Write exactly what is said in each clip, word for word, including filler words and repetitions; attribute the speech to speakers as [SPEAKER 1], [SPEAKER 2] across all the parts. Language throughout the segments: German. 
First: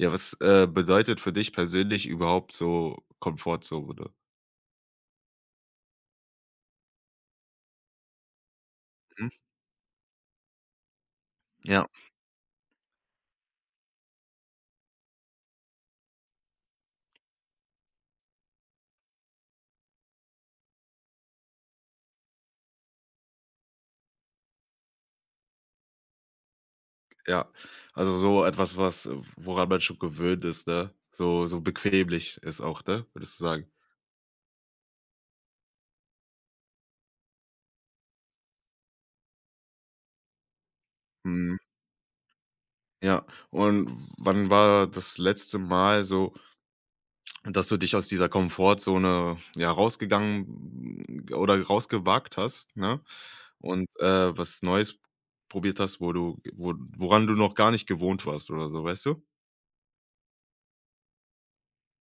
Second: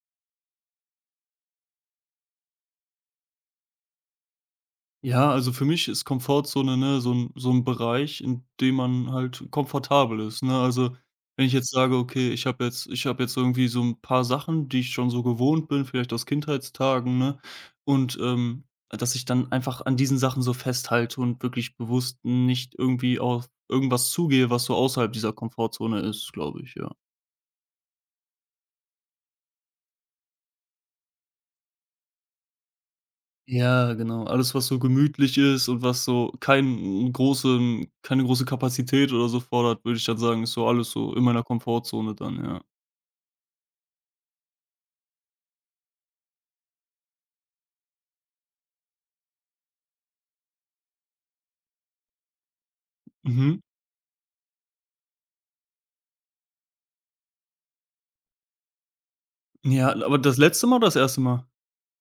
[SPEAKER 1] Ja, was, äh, bedeutet für dich persönlich überhaupt so Komfortzone?
[SPEAKER 2] Ja, also für mich ist Komfortzone, ne, so ein so ein Bereich, in dem man
[SPEAKER 1] Mhm,
[SPEAKER 2] halt komfortabel ist, ne? Also, wenn ich jetzt
[SPEAKER 1] ja.
[SPEAKER 2] sage: „Okay, ich habe jetzt ich habe jetzt irgendwie so ein paar Sachen, die ich schon so gewohnt bin, vielleicht aus Kindheitstagen, ne?“ Und, ähm, dass ich dann einfach an diesen Sachen so festhalte und wirklich bewusst nicht irgendwie auf irgendwas zugehe, was so außerhalb dieser Komfortzone ist, glaube ich, ja.
[SPEAKER 1] Ja, also so etwas, was äh, woran man schon gewöhnt ist, ne? So so bequemlich ist auch, ne, würdest du sagen?
[SPEAKER 2] Ja, genau. Alles, was so gemütlich ist und was so kein große, keine große Kapazität oder so fordert, würde ich dann sagen, ist so alles so in meiner
[SPEAKER 1] Mhm.
[SPEAKER 2] Komfortzone dann, ja.
[SPEAKER 1] Ja, und wann war das letzte Mal so, dass du dich aus dieser Komfortzone, ja, rausgegangen mm, oder rausgewagt hast, ne?
[SPEAKER 2] Mhm.
[SPEAKER 1] Und, äh, was Neues probiert hast, wo du wo woran du noch gar nicht gewohnt warst oder so, weißt du?
[SPEAKER 2] Ja, aber das letzte Mal oder das erste Mal?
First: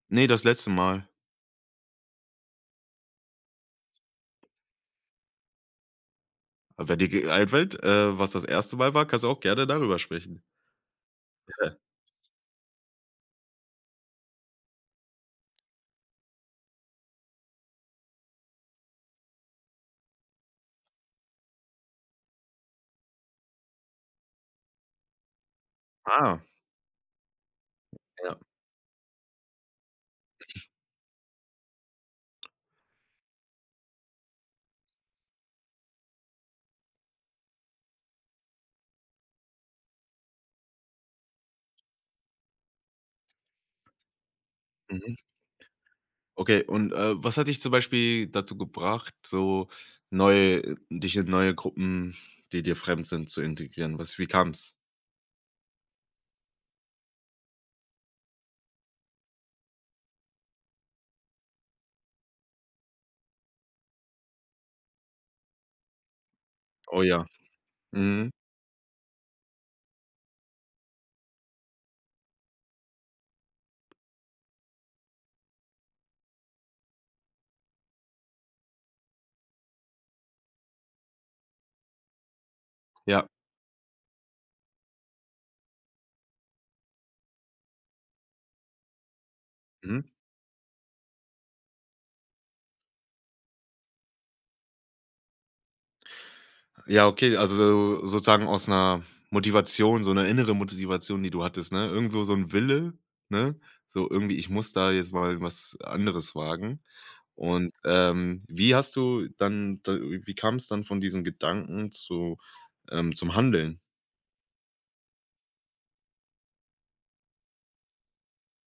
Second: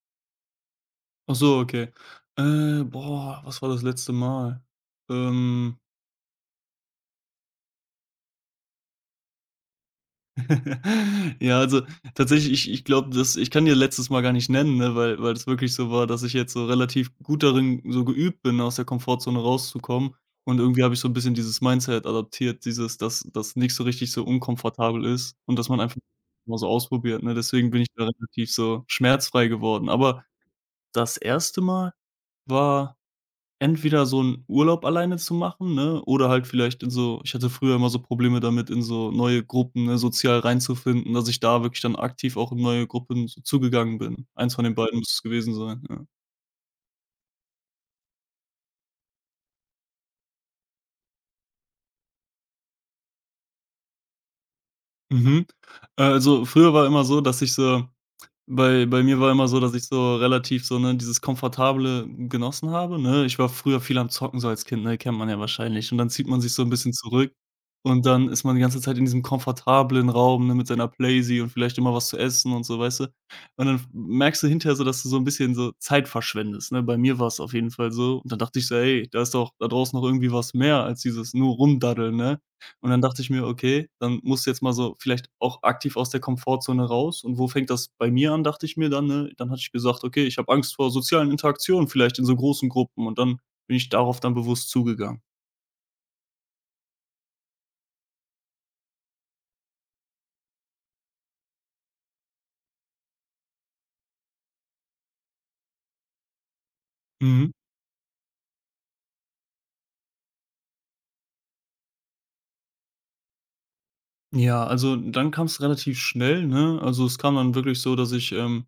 [SPEAKER 1] Ne, das letzte Mal.
[SPEAKER 2] Ach so, okay. Äh, boah, was war das letzte Mal? Ähm
[SPEAKER 1] Aber die Altwelt, äh, was das erste Mal war, kannst du auch gerne darüber sprechen.
[SPEAKER 2] Ja,
[SPEAKER 1] Ja.
[SPEAKER 2] also tatsächlich, ich ich glaube, dass ich kann dir letztes Mal gar nicht nennen, ne, weil weil es wirklich so war, dass ich jetzt so relativ gut darin so geübt bin, aus der Komfortzone rauszukommen. Und irgendwie habe ich so ein bisschen dieses Mindset adaptiert, dieses, dass das nicht so richtig so unkomfortabel ist und dass man einfach
[SPEAKER 1] Ah,
[SPEAKER 2] mal so ausprobiert, ne? Deswegen bin ich da
[SPEAKER 1] ja.
[SPEAKER 2] relativ so schmerzfrei geworden. Aber das erste Mal war entweder so 'n Urlaub alleine zu machen, ne, oder halt vielleicht in so ich hatte früher immer so Probleme damit, in so neue Gruppen, ne, sozial reinzufinden, dass ich da wirklich dann aktiv auch in neue Gruppen so zugegangen bin. Eins von den beiden muss
[SPEAKER 1] Mhm.
[SPEAKER 2] es gewesen sein, ja.
[SPEAKER 1] Okay, und, äh, was hat dich zum Beispiel dazu gebracht, so neue, äh, dich in neue Gruppen, die dir fremd sind, zu integrieren? Was wie kam's?
[SPEAKER 2] Mhm. Äh, also, früher war immer so, dass ich so bei bei mir war immer so, dass ich so relativ so, ne, dieses Komfortable genossen habe, ne? Ich war früher viel am Zocken so als Kind, ne, kennt man ja wahrscheinlich. Und dann zieht man sich so ein bisschen
[SPEAKER 1] Oh ja.
[SPEAKER 2] zurück und dann
[SPEAKER 1] Mhm.
[SPEAKER 2] ist man die ganze Zeit in diesem komfortablen Raum, ne, mit seiner Playsee und vielleicht immer was zu essen und so, weißt du? Und dann f merkst du hinterher so, dass du so ein bisschen so Zeit verschwendest, ne? Bei mir war es auf jeden Fall so. Und dann dachte ich so: „Ey, da ist doch da draußen noch irgendwie was mehr als dieses nur Rumdaddeln“, ne? Und dann dachte
[SPEAKER 1] Ja.
[SPEAKER 2] ich mir: „Okay, dann musst du jetzt mal so vielleicht auch aktiv aus der Komfortzone raus.“ Und wo fängt das bei mir an, dachte ich mir dann, ne? Dann hatte ich
[SPEAKER 1] Mhm.
[SPEAKER 2] gesagt: „Okay, ich habe Angst vor sozialen Interaktionen vielleicht in so großen Gruppen.“ Und dann bin ich darauf dann bewusst zugegangen.
[SPEAKER 1] Ja, okay, also so sozusagen aus einer Motivation, so eine innere Motivation, die du hattest, ne? Irgendwo so ein Wille, ne? So irgendwie: „Ich muss da jetzt mal was anderes wagen.“
[SPEAKER 2] Mhm.
[SPEAKER 1] Und, ähm, wie hast du dann da wie kam es dann von diesen Gedanken zu ähm, zum Handeln?
[SPEAKER 2] Ja, also, dann kam es relativ schnell, ne? Also, es kam dann wirklich so, dass ich, ähm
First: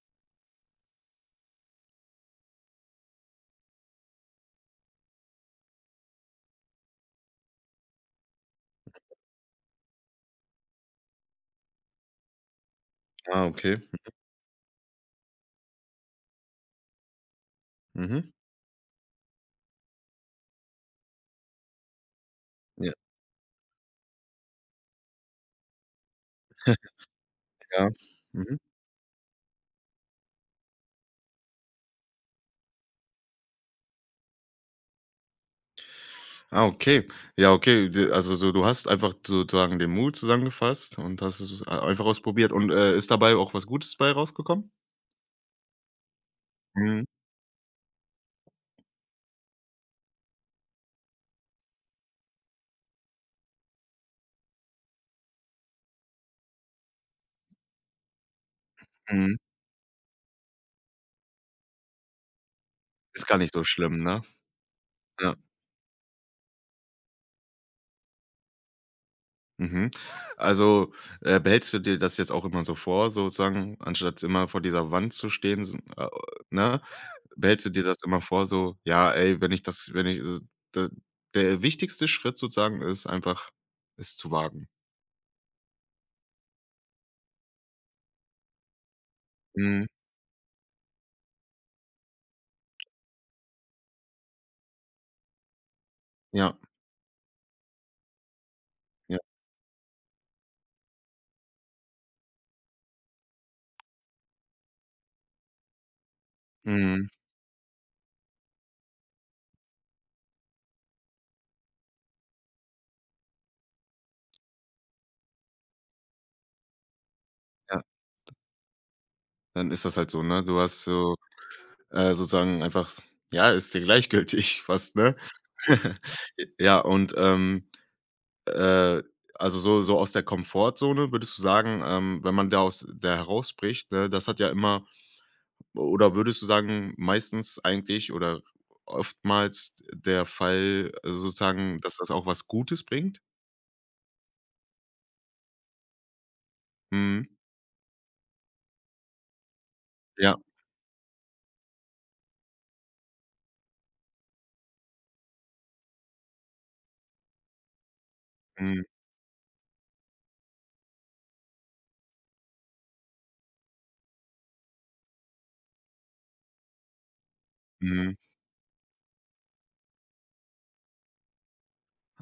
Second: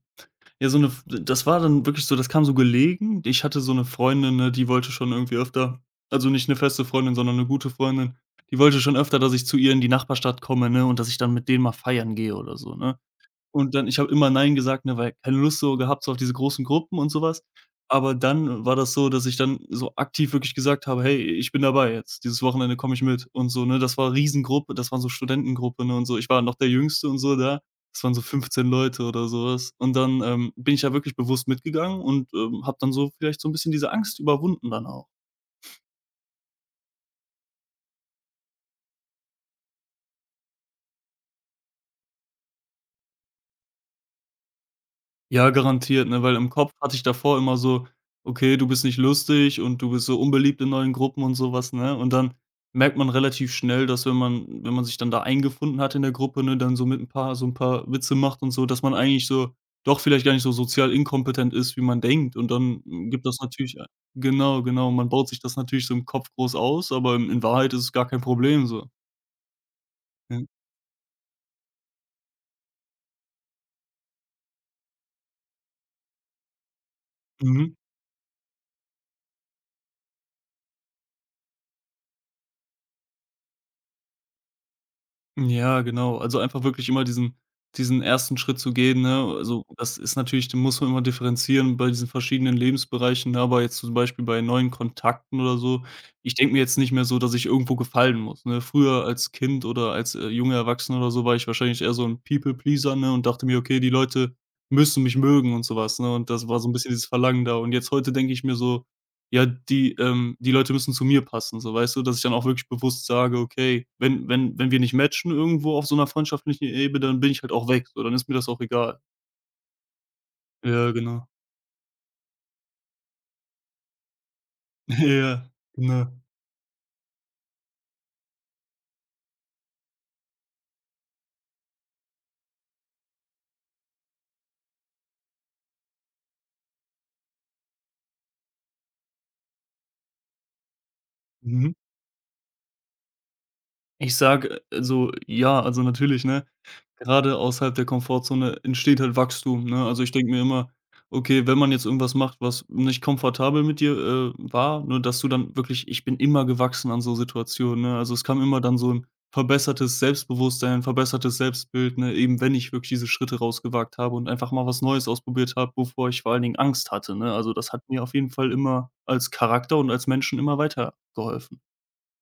[SPEAKER 2] Ja, so 'ne F das war dann wirklich so das kam so gelegen. Ich hatte so 'ne Freundin, ne, die wollte schon irgendwie öfter also nicht 'ne feste Freundin, sondern 'ne gute Freundin, die wollte schon öfter, dass ich zu ihr in die Nachbarstadt komme, ne, und dass ich dann mit denen mal feiern gehe oder so, ne?
[SPEAKER 1] Ah,
[SPEAKER 2] Und
[SPEAKER 1] okay.
[SPEAKER 2] dann ich habe immer „nein“ gesagt, ne, weil keine Lust so gehabt, so auf diese großen Gruppen und sowas. Aber
[SPEAKER 1] Mhm.
[SPEAKER 2] dann war das so, dass ich dann so aktiv wirklich gesagt habe: „Hey, ich bin dabei jetzt. Dieses Wochenende
[SPEAKER 1] Ja.
[SPEAKER 2] komme ich mit“ und so, ne? Das war Riesengruppe, das waren so Studentengruppe, ne, und so. Ich war noch der Jüngste und so da.
[SPEAKER 1] Ja.
[SPEAKER 2] Das waren so
[SPEAKER 1] Mhm.
[SPEAKER 2] fünfzehn Leute oder sowas. Und dann, ähm, bin ich ja wirklich bewusst mitgegangen und, ähm, habe dann so vielleicht so ein bisschen diese Angst überwunden dann auch.
[SPEAKER 1] Ah, okay. Ja, okay. D Also so, du hast einfach sozusagen den Mut zusammengefasst und hast es ei einfach ausprobiert und, äh, ist dabei auch was Gutes bei rausgekommen?
[SPEAKER 2] Ja, garantiert, ne? Weil im Kopf hatte ich
[SPEAKER 1] Mhm,
[SPEAKER 2] davor immer so: „Okay, du bist nicht lustig und du bist so unbeliebt in neuen Gruppen“ und sowas, ne? Und dann merkt man relativ schnell, dass wenn man wenn man sich dann da eingefunden hat in der Gruppe, ne, dann so mit ein paar so ein paar Witze macht und so, dass man eigentlich
[SPEAKER 1] mhm.
[SPEAKER 2] so doch vielleicht gar nicht so sozial inkompetent ist, wie man denkt. Und dann, hm, gibt
[SPEAKER 1] Ist gar
[SPEAKER 2] das
[SPEAKER 1] nicht so
[SPEAKER 2] natürlich ein
[SPEAKER 1] schlimm, ne?
[SPEAKER 2] genau, genau. Man baut
[SPEAKER 1] Ja.
[SPEAKER 2] sich das natürlich so im Kopf groß aus, aber in in Wahrheit ist es gar kein Problem so.
[SPEAKER 1] Mhm.
[SPEAKER 2] Ja.
[SPEAKER 1] Also, äh, behältst du dir das jetzt auch immer so vor, sozusagen, anstatt immer vor dieser Wand zu stehen, so, äh, ne? Behältst du
[SPEAKER 2] Mhm.
[SPEAKER 1] dir das immer vor, so: „Ja, ey, wenn ich das wenn ich s d der wichtigste Schritt sozusagen ist einfach, es zu wagen.“
[SPEAKER 2] Ja, genau. Also, einfach wirklich immer diesen diesen ersten. Schritt zu gehen, ne? Also,
[SPEAKER 1] Mhm.
[SPEAKER 2] das ist natürlich den muss man immer differenzieren bei diesen verschiedenen Lebensbereichen, ne? Aber jetzt zum Beispiel bei neuen Kontakten oder so, ich denke
[SPEAKER 1] Ja,
[SPEAKER 2] mir jetzt nicht mehr so, dass ich irgendwo gefallen muss, ne? Früher
[SPEAKER 1] ja.
[SPEAKER 2] als Kind oder als, äh, junger Erwachsener oder so war ich wahrscheinlich eher so ein People Pleaser, ne, und dachte mir: „Okay, die Leute müssen mich mögen“ und sowas, ne? Und das war so ein bisschen dieses
[SPEAKER 1] Mhm.
[SPEAKER 2] Verlangen da. Und jetzt heute denke ich mir so ja, die ähm, die Leute müssen zu mir passen, so, weißt du? Dass ich dann auch wirklich bewusst sage: „Okay, wenn wenn wenn wir nicht matchen irgendwo auf so einer freundschaftlichen Ebene, dann bin ich halt auch
[SPEAKER 1] Ja,
[SPEAKER 2] weg, so, dann ist mir das auch egal.“
[SPEAKER 1] dann ist das halt so, ne? Du hast
[SPEAKER 2] Ja,
[SPEAKER 1] so,
[SPEAKER 2] genau.
[SPEAKER 1] äh, sozusagen einfach s ja, ist dir gleichgültig fast, ne?
[SPEAKER 2] Ja, genau.
[SPEAKER 1] Ja, und, ähm Äh, also so so aus der Komfortzone, würdest du sagen, ähm, wenn man da aus der herausbricht, ne, das hat ja immer oder würdest du sagen, meistens eigentlich oder oftmals der Fall, also
[SPEAKER 2] Mhm.
[SPEAKER 1] sozusagen, dass das auch was Gutes bringt?
[SPEAKER 2] Ich sage, äh, also ja, also natürlich, ne?
[SPEAKER 1] Mhm.
[SPEAKER 2] Gerade außerhalb der Komfortzone entsteht halt Wachstum, ne? Also, ich denke
[SPEAKER 1] Ja.
[SPEAKER 2] mir immer: „Okay, wenn man jetzt irgendwas macht, was nicht komfortabel mit dir, äh, war“, ne, dass du dann wirklich ich bin immer gewachsen an so Situationen, ne? Also, es kam immer dann
[SPEAKER 1] Mhm.
[SPEAKER 2] so ein verbessertes Selbstbewusstsein, verbessertes Selbstbild, ne, eben wenn ich wirklich diese Schritte rausgewagt habe und einfach mal was Neues ausprobiert habe, wovor ich vor allen Dingen Angst hatte, ne? Also, das hat mir auf
[SPEAKER 1] Mhm.
[SPEAKER 2] jeden Fall immer als Charakter und als Menschen immer weitergeholfen.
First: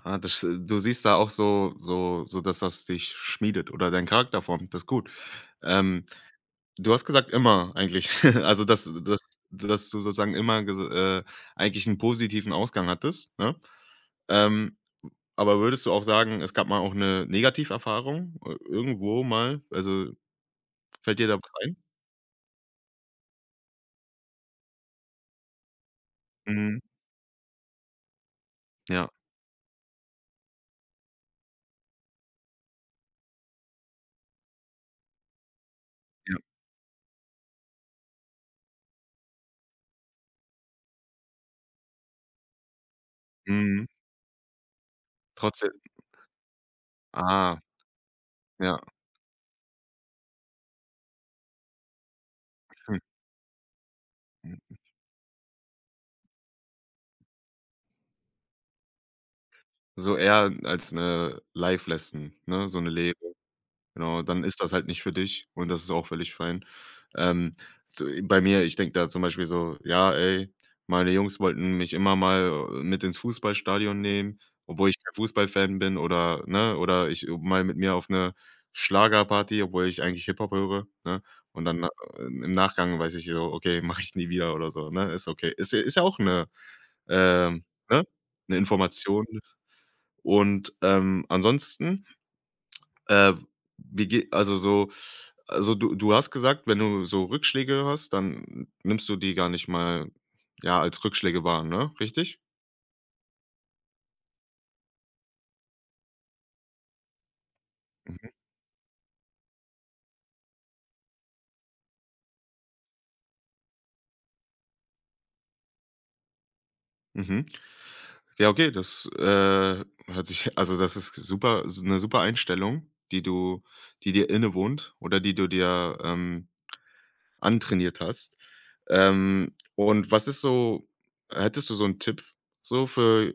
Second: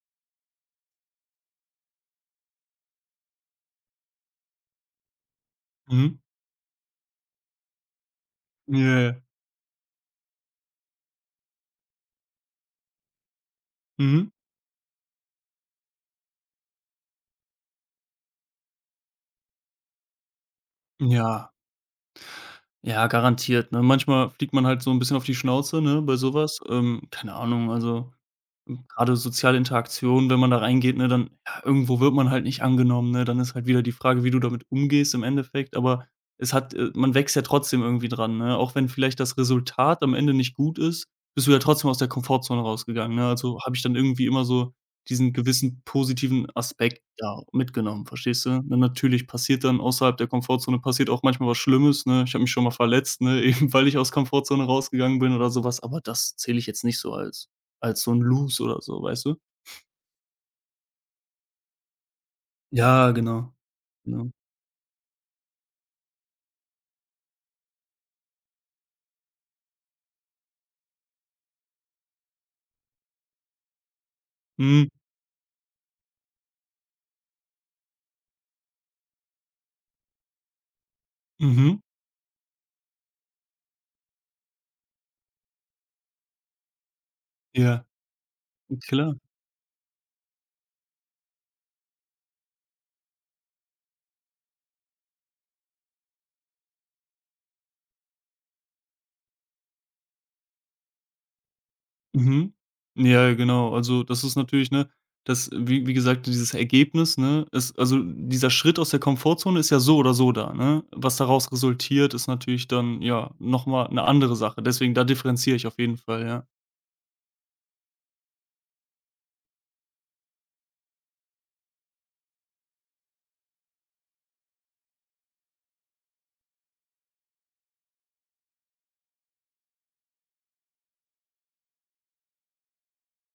[SPEAKER 1] Ah, das äh, du siehst da auch so so so, dass das dich schmiedet oder deinen Charakter formt. Das ist gut. Ähm,
[SPEAKER 2] Mhm.
[SPEAKER 1] Du hast gesagt: „Immer“ eigentlich. Also, dass
[SPEAKER 2] Ja,
[SPEAKER 1] dass
[SPEAKER 2] ja.
[SPEAKER 1] dass du sozusagen immer ges äh, eigentlich einen positiven Ausgang hattest, ne?
[SPEAKER 2] Mhm.
[SPEAKER 1] Ähm, aber würdest du auch sagen, es gab mal auch 'ne Negativerfahrung, äh, irgendwo mal? Also, fällt dir da was
[SPEAKER 2] Ja.
[SPEAKER 1] ein?
[SPEAKER 2] Ja, garantiert, ne? Manchmal fliegt man halt so ein bisschen auf die Schnauze, ne, bei sowas.
[SPEAKER 1] Mhm.
[SPEAKER 2] Ähm, keine Ahnung, also
[SPEAKER 1] Ja,
[SPEAKER 2] gerade soziale Interaktion, wenn man da reingeht, ne, dann ja, irgendwo wird man halt nicht angenommen, ne? Dann ist halt wieder die Frage, wie du damit umgehst im Endeffekt, aber
[SPEAKER 1] ja.
[SPEAKER 2] es hat äh, man wächst ja trotzdem irgendwie dran, ne? Auch wenn vielleicht das Resultat am Ende nicht gut ist, bist du ja trotzdem aus der Komfortzone rausgegangen, ne? Also, habe ich
[SPEAKER 1] Mhm.
[SPEAKER 2] dann irgendwie immer so diesen
[SPEAKER 1] Trotzdem
[SPEAKER 2] gewissen positiven Aspekt, ja,
[SPEAKER 1] ah,
[SPEAKER 2] mitgenommen, verstehst du? Na,
[SPEAKER 1] ja.
[SPEAKER 2] natürlich passiert dann außerhalb der Komfortzone passiert auch manchmal was Schlimmes, ne? Ich habe mich schon mal
[SPEAKER 1] Hm,
[SPEAKER 2] verletzt, ne, eben weil ich aus Komfortzone
[SPEAKER 1] hm.
[SPEAKER 2] rausgegangen bin oder sowas, aber das zähle ich jetzt nicht so als als so 'n Loose oder so, weißt du?
[SPEAKER 1] So eher als 'ne Life Lesson, ne, so 'ne
[SPEAKER 2] Ja,
[SPEAKER 1] Lehre.
[SPEAKER 2] genau.
[SPEAKER 1] Genau,
[SPEAKER 2] Genau.
[SPEAKER 1] dann ist das halt nicht für dich und das ist auch völlig fein. Ähm, so äh, bei mir, ich denke da zum Beispiel so: „Ja, ey, meine Jungs wollten mich immer mal, äh, mit ins Fußballstadion nehmen,
[SPEAKER 2] Mhm.
[SPEAKER 1] obwohl ich kein Fußballfan bin oder ne, oder ich äh, mal mit mir auf eine Schlagerparty, obwohl ich eigentlich Hip-Hop höre“, ne? Und
[SPEAKER 2] Mhm.
[SPEAKER 1] dann, äh, im Nachgang weiß ich so: „Okay, mache ich nie wieder“ oder so, ne? Ist okay. Ist ja ist ja auch eine ähm,
[SPEAKER 2] Ja,
[SPEAKER 1] ne, eine
[SPEAKER 2] klar.
[SPEAKER 1] Information und, ähm, ansonsten äh, wie ge also so also du du hast gesagt, wenn du so Rückschläge hast, dann nimmst du die gar nicht mal, ja, als Rückschläge wahr, ne? Richtig?
[SPEAKER 2] Mhm. Ja, genau. Also, das ist natürlich, ne das wie wie gesagt, dieses Ergebnis, ne, ist also, dieser Schritt aus der Komfortzone ist ja so oder so da, ne? Was daraus resultiert, ist natürlich dann, ja, noch mal 'ne andere Sache. Deswegen, da differenziere ich auf jeden Fall, ja.
[SPEAKER 1] Mhm. Ja, okay, das, äh, hört sich also das ist super s 'ne super Einstellung, die du die dir innewohnt oder die du dir, ähm antrainiert hast. Ähm, und was ist so hättest du so einen Tipp so für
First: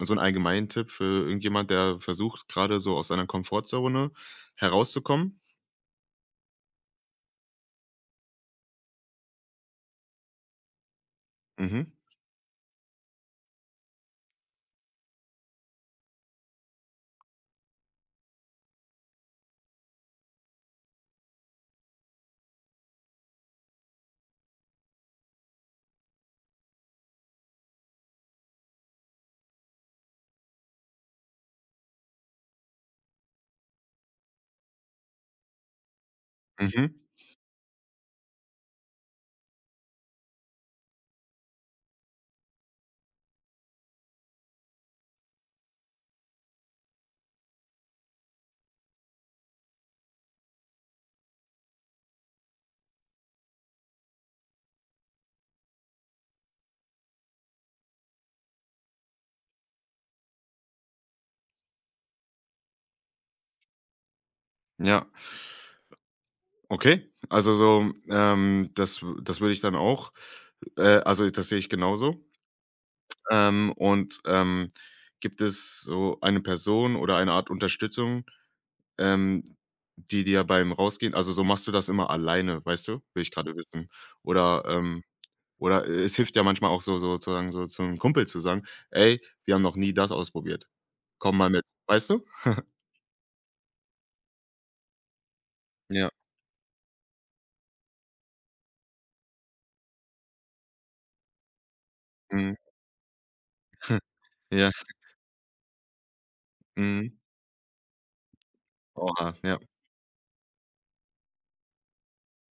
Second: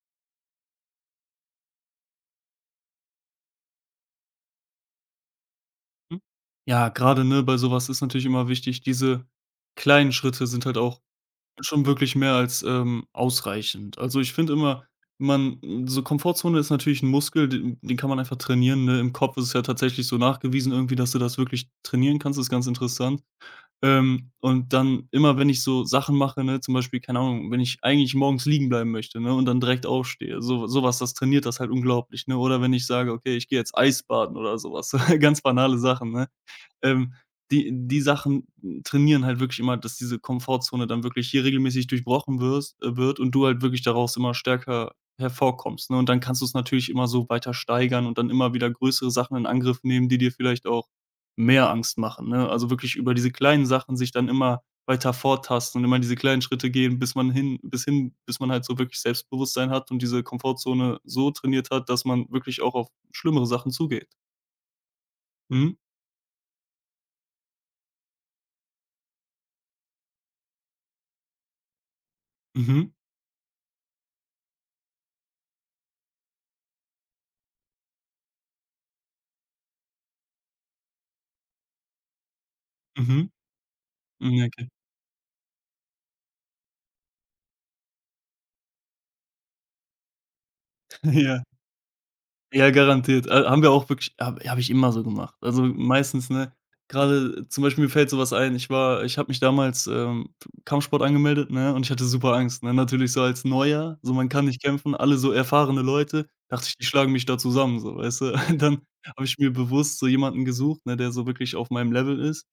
[SPEAKER 1] so einen allgemeinen Tipp für irgendjemand, der versucht, gerade so aus seiner Komfortzone herauszukommen?
[SPEAKER 2] Mhm. Ja, grade, ne, bei so was ist natürlich immer wichtig diese kleinen Schritte sind halt auch
[SPEAKER 1] Mhm,
[SPEAKER 2] schon wirklich mehr als, ähm, ausreichend. Also, ich finde immer, man hm, so Komfortzone ist natürlich ein Muskel, den den kann man einfach trainieren, ne? Im Kopf ist es ja tatsächlich so nachgewiesen irgendwie, dass du das wirklich trainieren kannst, ist ganz interessant. Ähm, und dann immer, wenn ich so Sachen mache, ne, zum Beispiel, keine Ahnung, wenn ich eigentlich morgens liegen bleiben möchte, ne, und dann direkt aufstehe, so sowas, das trainiert das halt unglaublich, ne? Oder wenn ich sage: „Okay, ich gehe jetzt Eisbaden“ oder sowas, ganz banale Sachen, ne?
[SPEAKER 1] mhm,
[SPEAKER 2] Ähm, Die die Sachen trainieren halt wirklich immer, dass diese Komfortzone dann wirklich hier regelmäßig durchbrochen wirst äh, wird und du halt wirklich daraus immer stärker hervorkommst, ne? Und dann kannst du es natürlich immer so weiter steigern und dann immer wieder größere Sachen in Angriff nehmen, die dir vielleicht auch mehr Angst machen, ne? Also, wirklich über diese kleinen Sachen sich dann immer weiter vortasten und immer diese kleinen Schritte gehen, bis man hin bis hin bis man halt so wirklich Selbstbewusstsein hat und diese Komfortzone so trainiert hat, dass man wirklich auch auf schlimmere Sachen zugeht.
[SPEAKER 1] ja.
[SPEAKER 2] Mhm.
[SPEAKER 1] Okay, also so, ähm, das w das würde ich dann auch äh, also das sehe ich genauso.
[SPEAKER 2] Mhm.
[SPEAKER 1] Ähm, und, ähm, gibt es so eine Person oder eine Art Unterstützung, Ähm, die dir beim Rausgehen also, so machst du das immer alleine, weißt du? Will
[SPEAKER 2] Mhm.
[SPEAKER 1] ich grade wissen.
[SPEAKER 2] Mhm. Ja,
[SPEAKER 1] Oder,
[SPEAKER 2] okay.
[SPEAKER 1] ähm oder äh, es hilft ja manchmal auch so so sozusagen so zum Kumpel zu sagen: „Ey, wir haben noch nie das ausprobiert. Komm
[SPEAKER 2] Ja,
[SPEAKER 1] mal mit.“ Weißt du?
[SPEAKER 2] ja, garantiert. Ha haben wir auch wirklich habe habe ich immer so gemacht. Also,
[SPEAKER 1] Ja.
[SPEAKER 2] meistens, ne gerade zum Beispiel mir fällt so was ein. Ich war ich habe mich damals, ähm, Kampfsport angemeldet, ne, und ich hatte super
[SPEAKER 1] Mhm.
[SPEAKER 2] Angst, ne? Natürlich so als Neuer, so man kann nicht
[SPEAKER 1] Ja.
[SPEAKER 2] kämpfen, alle so erfahrene Leute, dachte ich, die schlagen
[SPEAKER 1] Mhm.
[SPEAKER 2] mich da zusammen, so, weißt du? Dann habe
[SPEAKER 1] Oha,
[SPEAKER 2] ich mir
[SPEAKER 1] ja.
[SPEAKER 2] bewusst so jemanden gesucht, ne, der so wirklich auf meinem Level ist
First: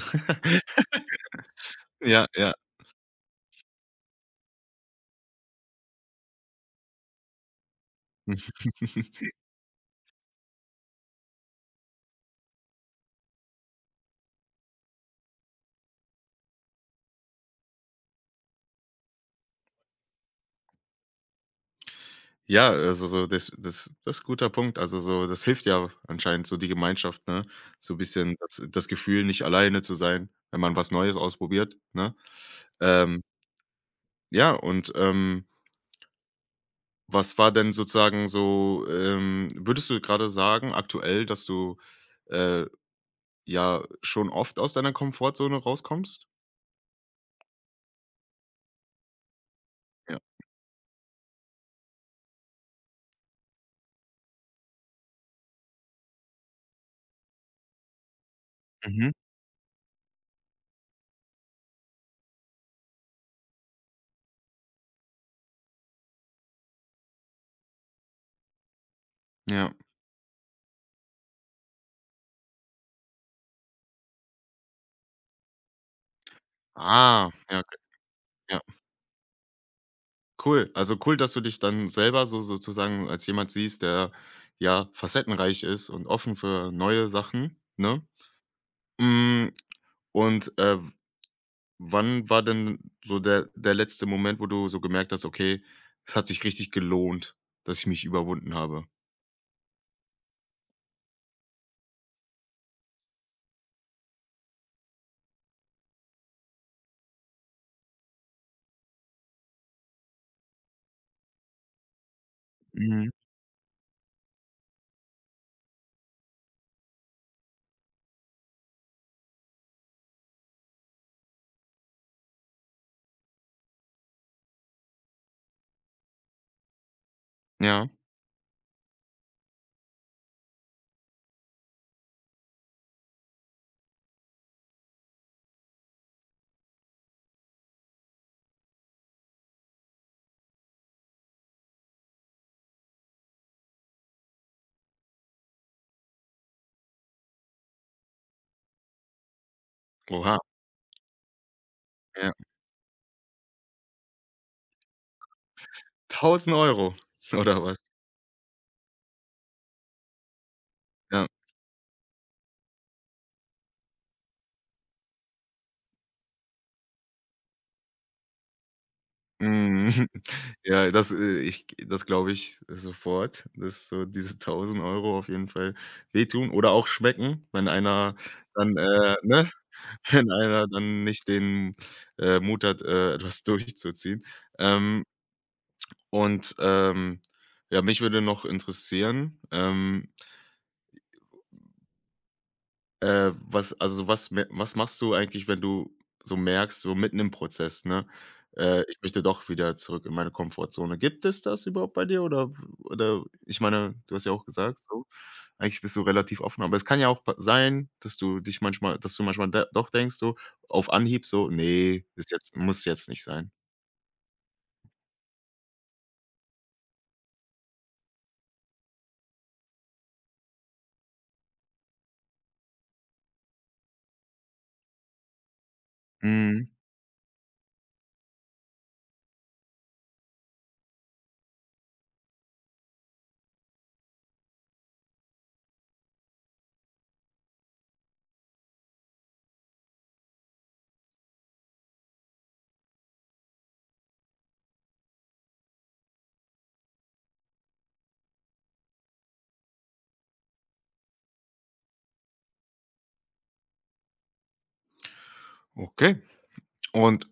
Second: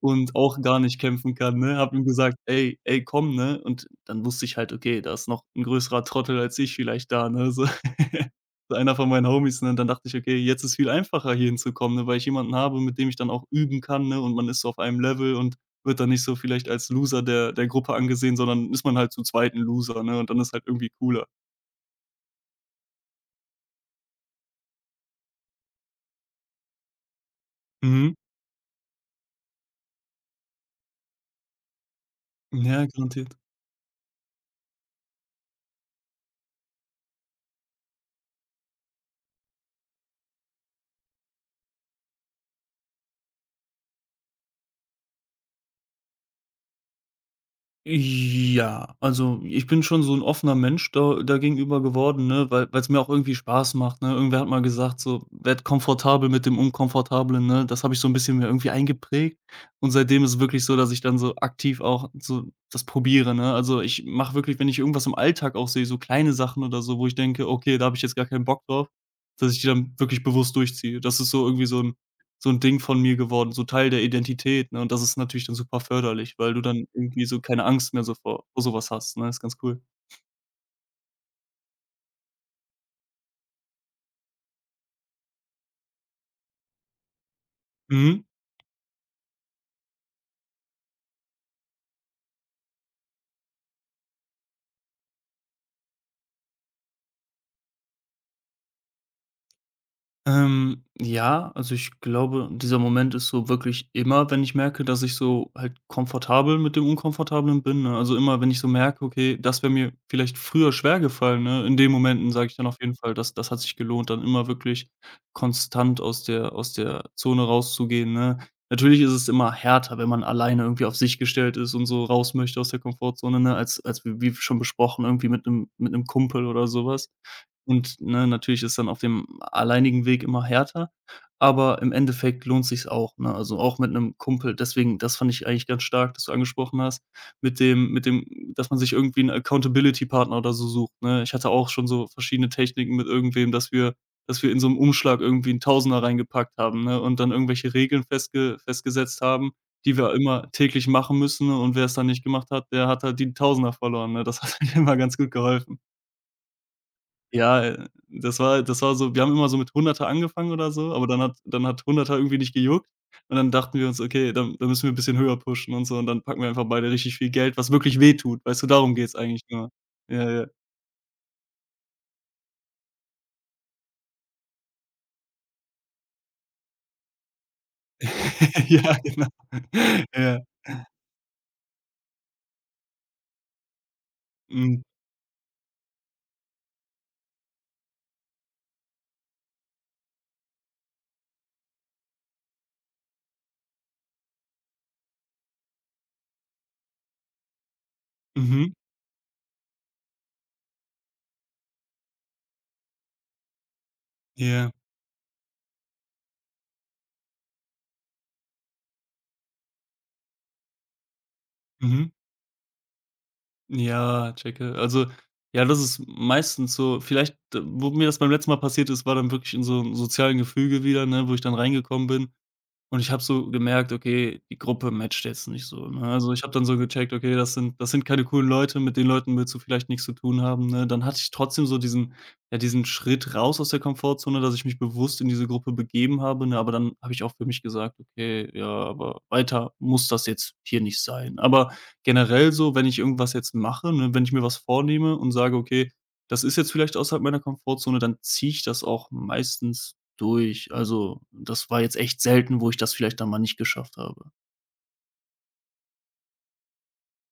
[SPEAKER 2] und auch gar nicht kämpfen kann, ne? Habe ihm
[SPEAKER 1] Ja,
[SPEAKER 2] gesagt:
[SPEAKER 1] ja.
[SPEAKER 2] „Ey ey, komm“, ne? Und dann wusste ich halt, okay, da ist noch ein größerer Trottel als ich vielleicht da, ne, so. Einer von meinen Homies, ne? Und dann dachte ich: „Okay, jetzt ist viel einfacher, hier hinzukommen, ne, weil ich jemanden habe, mit dem ich dann auch üben kann, ne, und man ist so auf einem Level und wird dann nicht so vielleicht als Loser der der Gruppe angesehen, sondern ist man halt zu zweiten Loser, ne, und dann ist halt irgendwie cooler.“
[SPEAKER 1] Ja, also, so das das das ist guter Punkt. Also, so das hilft ja anscheinend so die Gemeinschaft, ne? So
[SPEAKER 2] Mhm.
[SPEAKER 1] bisschen das das Gefühl, nicht alleine zu sein, wenn man was Neues ausprobiert, ne?
[SPEAKER 2] Ja,
[SPEAKER 1] Ähm
[SPEAKER 2] garantiert.
[SPEAKER 1] Ja, und, ähm, was war denn sozusagen so, ähm würdest du gerade sagen aktuell, dass du, äh, ja schon oft aus deiner Komfortzone rauskommst?
[SPEAKER 2] Ja, also ich bin schon so
[SPEAKER 1] Ja.
[SPEAKER 2] ein offener Mensch da dagegenüber geworden, ne, weil es mir auch irgendwie Spaß macht, ne? Irgendwer hat mal gesagt so: „Werd komfortabel mit dem Unkomfortablen“, ne? Das habe ich so ein bisschen mir irgendwie
[SPEAKER 1] Mhm.
[SPEAKER 2] eingeprägt, und seitdem ist es wirklich so, dass ich dann so aktiv auch so das probiere, ne? Also, ich mache wirklich, wenn ich irgendwas im Alltag auch sehe, so kleine Sachen oder so, wo ich denke: „Okay, da habe ich jetzt gar keinen Bock drauf“, dass ich die
[SPEAKER 1] Ja.
[SPEAKER 2] dann wirklich bewusst durchziehe. Das ist so irgendwie so ein so 'n Ding von mir geworden, so Teil der Identität, ne? Und das ist natürlich dann super förderlich, weil du dann irgendwie
[SPEAKER 1] Ah,
[SPEAKER 2] so
[SPEAKER 1] ja,
[SPEAKER 2] keine
[SPEAKER 1] okay,
[SPEAKER 2] Angst mehr so vor
[SPEAKER 1] ja.
[SPEAKER 2] vor so was hast, ne? Ist ganz cool.
[SPEAKER 1] Cool. Also, cool, dass du dich dann selber so sozusagen als jemand siehst, der, ja, facettenreich ist und offen für neue Sachen, ne?
[SPEAKER 2] Mhm.
[SPEAKER 1] Hm, und, äh wann war denn so der der letzte Moment, wo du so gemerkt hast: „Okay, es hat sich richtig gelohnt, dass ich mich überwunden habe?“
[SPEAKER 2] Ähm, ja, also ich glaube, dieser Moment ist so wirklich immer, wenn ich merke, dass ich so halt komfortabel mit dem Unkomfortablen bin, ne? Also immer, wenn ich so merke, okay, das wäre mir vielleicht früher schwer gefallen, ne? In den Momenten sage ich dann auf jeden
[SPEAKER 1] Mhm.
[SPEAKER 2] Fall, dass das hat sich gelohnt, dann immer wirklich konstant aus der, aus der Zone rauszugehen, ne? Natürlich ist es immer härter, wenn man alleine irgendwie auf sich gestellt ist und so raus möchte aus der Komfortzone, ne? Als, als wie wie schon besprochen, irgendwie mit einem, mit einem Kumpel oder sowas.
[SPEAKER 1] Ja.
[SPEAKER 2] Und, ne, natürlich ist dann auf dem alleinigen Weg immer härter, aber im Endeffekt lohnt sich's auch, ne? Also, auch mit 'nem Kumpel. Deswegen, das fand ich eigentlich ganz stark, dass du angesprochen hast, mit dem mit dem dass man sich irgendwie 'n Accountability-Partner oder so sucht, ne? Ich hatte auch schon so verschiedene Techniken mit irgendwem, dass wir dass wir in so 'nem Umschlag irgendwie 'n Tausender reingepackt haben, ne, und dann irgendwelche Regeln festge festgesetzt haben, die wir
[SPEAKER 1] Oha,
[SPEAKER 2] immer täglich machen müssen, und wer's dann nicht
[SPEAKER 1] ja.
[SPEAKER 2] gemacht hat, der hat halt die Tausender verloren, ne? Das hat mir immer ganz gut geholfen.
[SPEAKER 1] Tausend Euro oder
[SPEAKER 2] Ja,
[SPEAKER 1] was?
[SPEAKER 2] äh, das war das war so, wir haben immer so mit hundert angefangen oder so, aber dann
[SPEAKER 1] Ja.
[SPEAKER 2] hat dann hat hundert irgendwie nicht gejuckt, und dann dachten wir uns: „Okay, dann dann müssen wir 'n bisschen höher pushen und so, und dann packen wir einfach beide richtig viel Geld, was wirklich wehtut.“ Weißt du, darum geht's eigentlich nur.
[SPEAKER 1] Mhm.
[SPEAKER 2] Ja, ja.
[SPEAKER 1] Ja, das, äh ich das glaube ich sofort, dass so diese tausend Euro auf jeden Fall wehtun oder auch schmecken, wenn einer dann,
[SPEAKER 2] Ja,
[SPEAKER 1] äh
[SPEAKER 2] genau.
[SPEAKER 1] ne? Wenn
[SPEAKER 2] Ja,
[SPEAKER 1] einer dann nicht den, äh, Mut hat, äh, etwas durchzuziehen.
[SPEAKER 2] mhm.
[SPEAKER 1] Ähm Und, ähm, ja, mich würde noch interessieren, ähm, äh, was also, was me was machst du eigentlich, wenn du so merkst, so mitten im Prozess, ne,
[SPEAKER 2] Mhm.
[SPEAKER 1] äh: „Ich möchte doch wieder zurück in meine Komfortzone.“ Gibt es das überhaupt bei dir oder oder ich meine, du hast ja auch
[SPEAKER 2] Ja.
[SPEAKER 1] gesagt so, eigentlich bist du relativ offen, aber es kann ja auch pa sein, dass du dich manchmal dass du manchmal da doch denkst so auf Anhieb so: nee,
[SPEAKER 2] Mhm.
[SPEAKER 1] ist jetzt muss jetzt nicht sein.“
[SPEAKER 2] Ja, checke. Also, ja, das ist meistens so vielleicht, äh, wo mir das beim letzten Mal passiert ist, war dann wirklich in so 'nem sozialen Gefüge wieder, ne, wo ich dann reingekommen bin. Und ich habe so gemerkt, okay, die Gruppe matcht jetzt nicht so, ne? Also, ich habe dann
[SPEAKER 1] Mhm,
[SPEAKER 2] so gecheckt, okay, das sind das sind keine coolen Leute, mit den Leuten willst du vielleicht nichts zu tun haben, ne? Dann hatte ich trotzdem so diesen, ja, diesen Schritt raus aus der Komfortzone, dass ich mich bewusst in diese Gruppe begeben habe, ne? Aber dann habe ich auch für mich gesagt: „Okay, ja, aber weiter muss das jetzt hier nicht sein.“ Aber generell so, wenn ich irgendwas jetzt mache, ne, wenn ich mir was vornehme und sage: „Okay, das ist jetzt vielleicht außerhalb meiner Komfortzone“, dann ziehe ich das auch meistens durch. Also, das war jetzt echt selten, wo ich das vielleicht dann mal nicht geschafft habe.
[SPEAKER 1] okay. Und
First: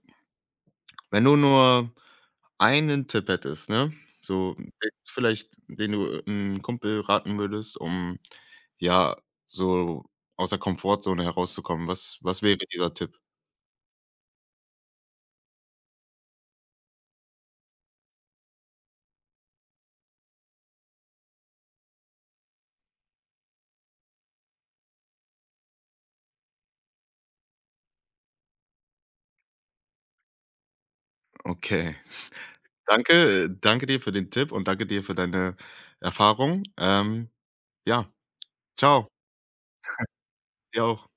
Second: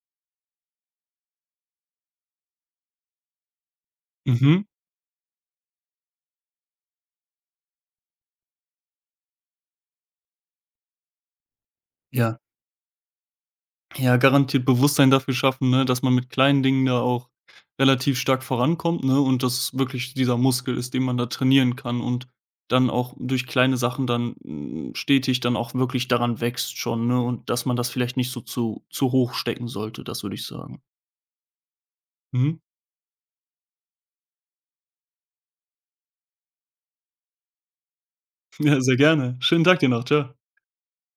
[SPEAKER 1] Wenn du nur einen Tipp hättest, ne? So,
[SPEAKER 2] Mhm.
[SPEAKER 1] der- vielleicht, den du einem Kumpel raten würdest, um, ja, so aus der Komfortzone herauszukommen. Was
[SPEAKER 2] Ja.
[SPEAKER 1] was wäre dieser Tipp?
[SPEAKER 2] Ja, garantiert Bewusstsein dafür schaffen, ne, dass man mit kleinen Dingen da auch relativ stark vorankommt, ne, und dass es wirklich dieser Muskel ist, den man da trainieren kann und dann auch durch kleine Sachen dann, hm, stetig dann auch wirklich daran wächst schon, ne, und dass man das vielleicht nicht so zu zu hoch stecken sollte, das würde ich sagen.
[SPEAKER 1] Okay.
[SPEAKER 2] Mhm.
[SPEAKER 1] Danke äh, danke dir für den Tipp und danke dir für deine Erfahrung. Ähm, ja,
[SPEAKER 2] Ja, sehr
[SPEAKER 1] ciao,
[SPEAKER 2] gerne. Schönen Tag dir noch. Ciao.
[SPEAKER 1] Dir auch.